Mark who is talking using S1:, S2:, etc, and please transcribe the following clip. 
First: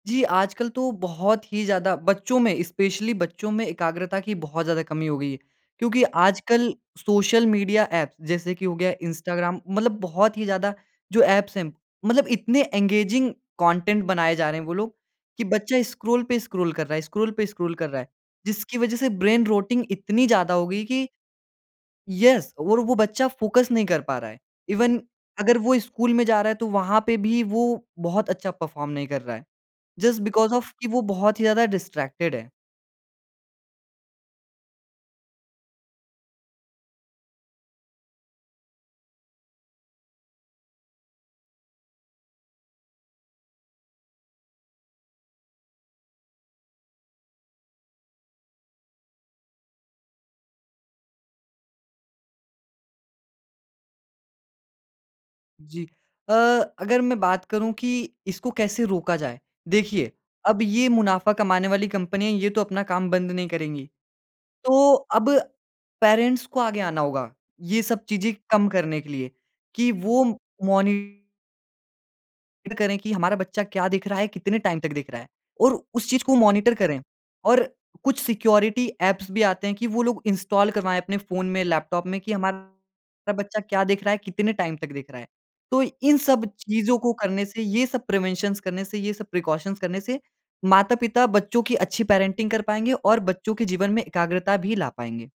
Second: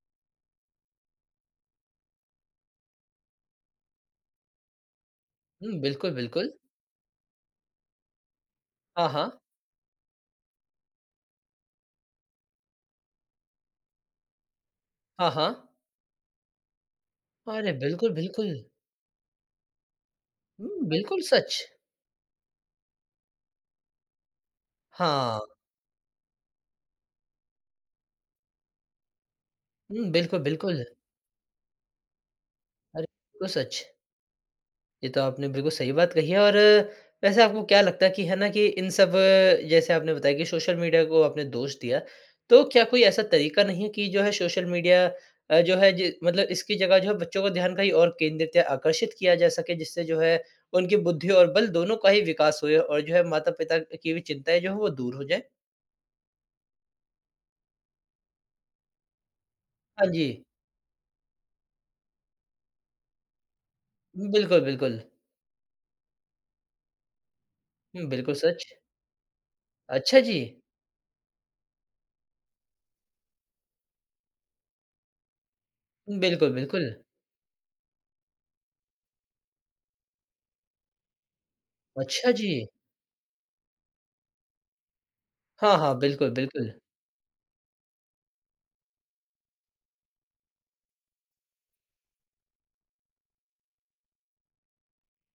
S1: जी, आजकल तो बहुत ही ज़्यादा बच्चों में, स्पेशली बच्चों में एकाग्रता की बहुत ज़्यादा कमी हो गई है।
S2: हुँ,
S1: क्योंकि
S2: बिल्कुल, बिल्कुल।
S1: आजकल सोशल मीडिया ऐप जैसे कि हो गया
S2: हाँ, हाँ।
S1: इंस्टाग्राम मतलब बहुत ही ज़्यादा जो ऐप्स हैं मतलब इतने एंगेजिंग कंटेंट बनाए जा रहे हैं वो लोग
S2: हाँ,
S1: कि
S2: हाँ।
S1: बच्चा स्क्रॉल पे स्क्रॉल कर रहा है स्क्रॉल पे
S2: अरे!
S1: स्क्रॉल कर रहा है।
S2: बिल्कुल, बिल्कुल।
S1: जिसकी वजह से ब्रेन रोटिंग इतनी ज़्यादा हो
S2: हुँ,
S1: गई कि
S2: बिल्कुल सच।
S1: येस और वो बच्चा फोकस नहीं कर पा रहा है। इवन
S2: हाँ।
S1: अगर वो स्कूल में जा रहा है तो वहाँ पे भी वो बहुत अच्छा परफॉर्म नहीं कर रहा है।
S2: हुँ,
S1: जस्ट
S2: बिल्कुल,
S1: बिकॉज़ ऑफ
S2: बिल्कुल।
S1: कि वो बहुत ही ज़्यादा डिस्ट्रैक्टेड है।
S2: अरे! बिल्कुल सच। ये तो आपने बिल्कुल सही बात कही है और वैसे आपको क्या लगता है कि है ना कि इन सब जैसे आपने बताया कि सोशल मीडिया को आपने दोष दिया। तो क्या कोई ऐसा तरीका नहीं है कि जो है सोशल मीडिया अ, जो है जि मतलब इसकी जगह जो है बच्चों को ध्यान कहीं और केंद्रित या आकर्षित किया जा सके। जिससे जो है उनकी बुद्धि और बल दोनों का ही विकास हो जाए और जो है माता-पिता की भी चिंताएँ जो है वो दूर हो जाएँ?
S1: जी। अ, अगर मैं बात करूँ कि इसको कैसे रोका जाए।
S2: हाँ
S1: देखिए,
S2: जी।
S1: अब ये मुनाफ़ा कमाने वाली कंपनियाँ ये तो अपना काम बंद नहीं करेंगी।
S2: बिल्कुल,
S1: तो
S2: बिल्कुल।
S1: अब पैरेंट्स को आगे आना होगा। ये सब
S2: हुँ,
S1: चीज़ें
S2: बिल्कुल
S1: कम
S2: सच।
S1: करने के लिए कि
S2: अच्छा
S1: वो
S2: जी!
S1: मॉनि टर करें कि हमारा बच्चा क्या देख रहा है, कितने टाइम तक देख रहा है और उस चीज़ को
S2: बिल्कुल,
S1: मॉनिटर
S2: बिल्कुल।
S1: करें और कुछ सिक्योरिटी ऐप्स भी आते हैं कि वो लोग इंस्टॉल करवाएँ अपने फ़ोन में, लैपटॉप में कि
S2: अच्छा जी!
S1: हमारा बच्चा क्या देख रहा है, कितने टाइम तक देख रहा है।
S2: हाँ,
S1: तो
S2: हाँ।
S1: इन
S2: बिल्कुल,
S1: सब
S2: बिल्कुल।
S1: चीज़ों को करने से ये सब प्रिवेंशन्स करने से, ये सब प्रिकॉशन्स करने से माता-पिता बच्चों की अच्छी पैरेंटिंग कर पाएँगे और बच्चों के जीवन में एकाग्रता भी ला पाएँगे।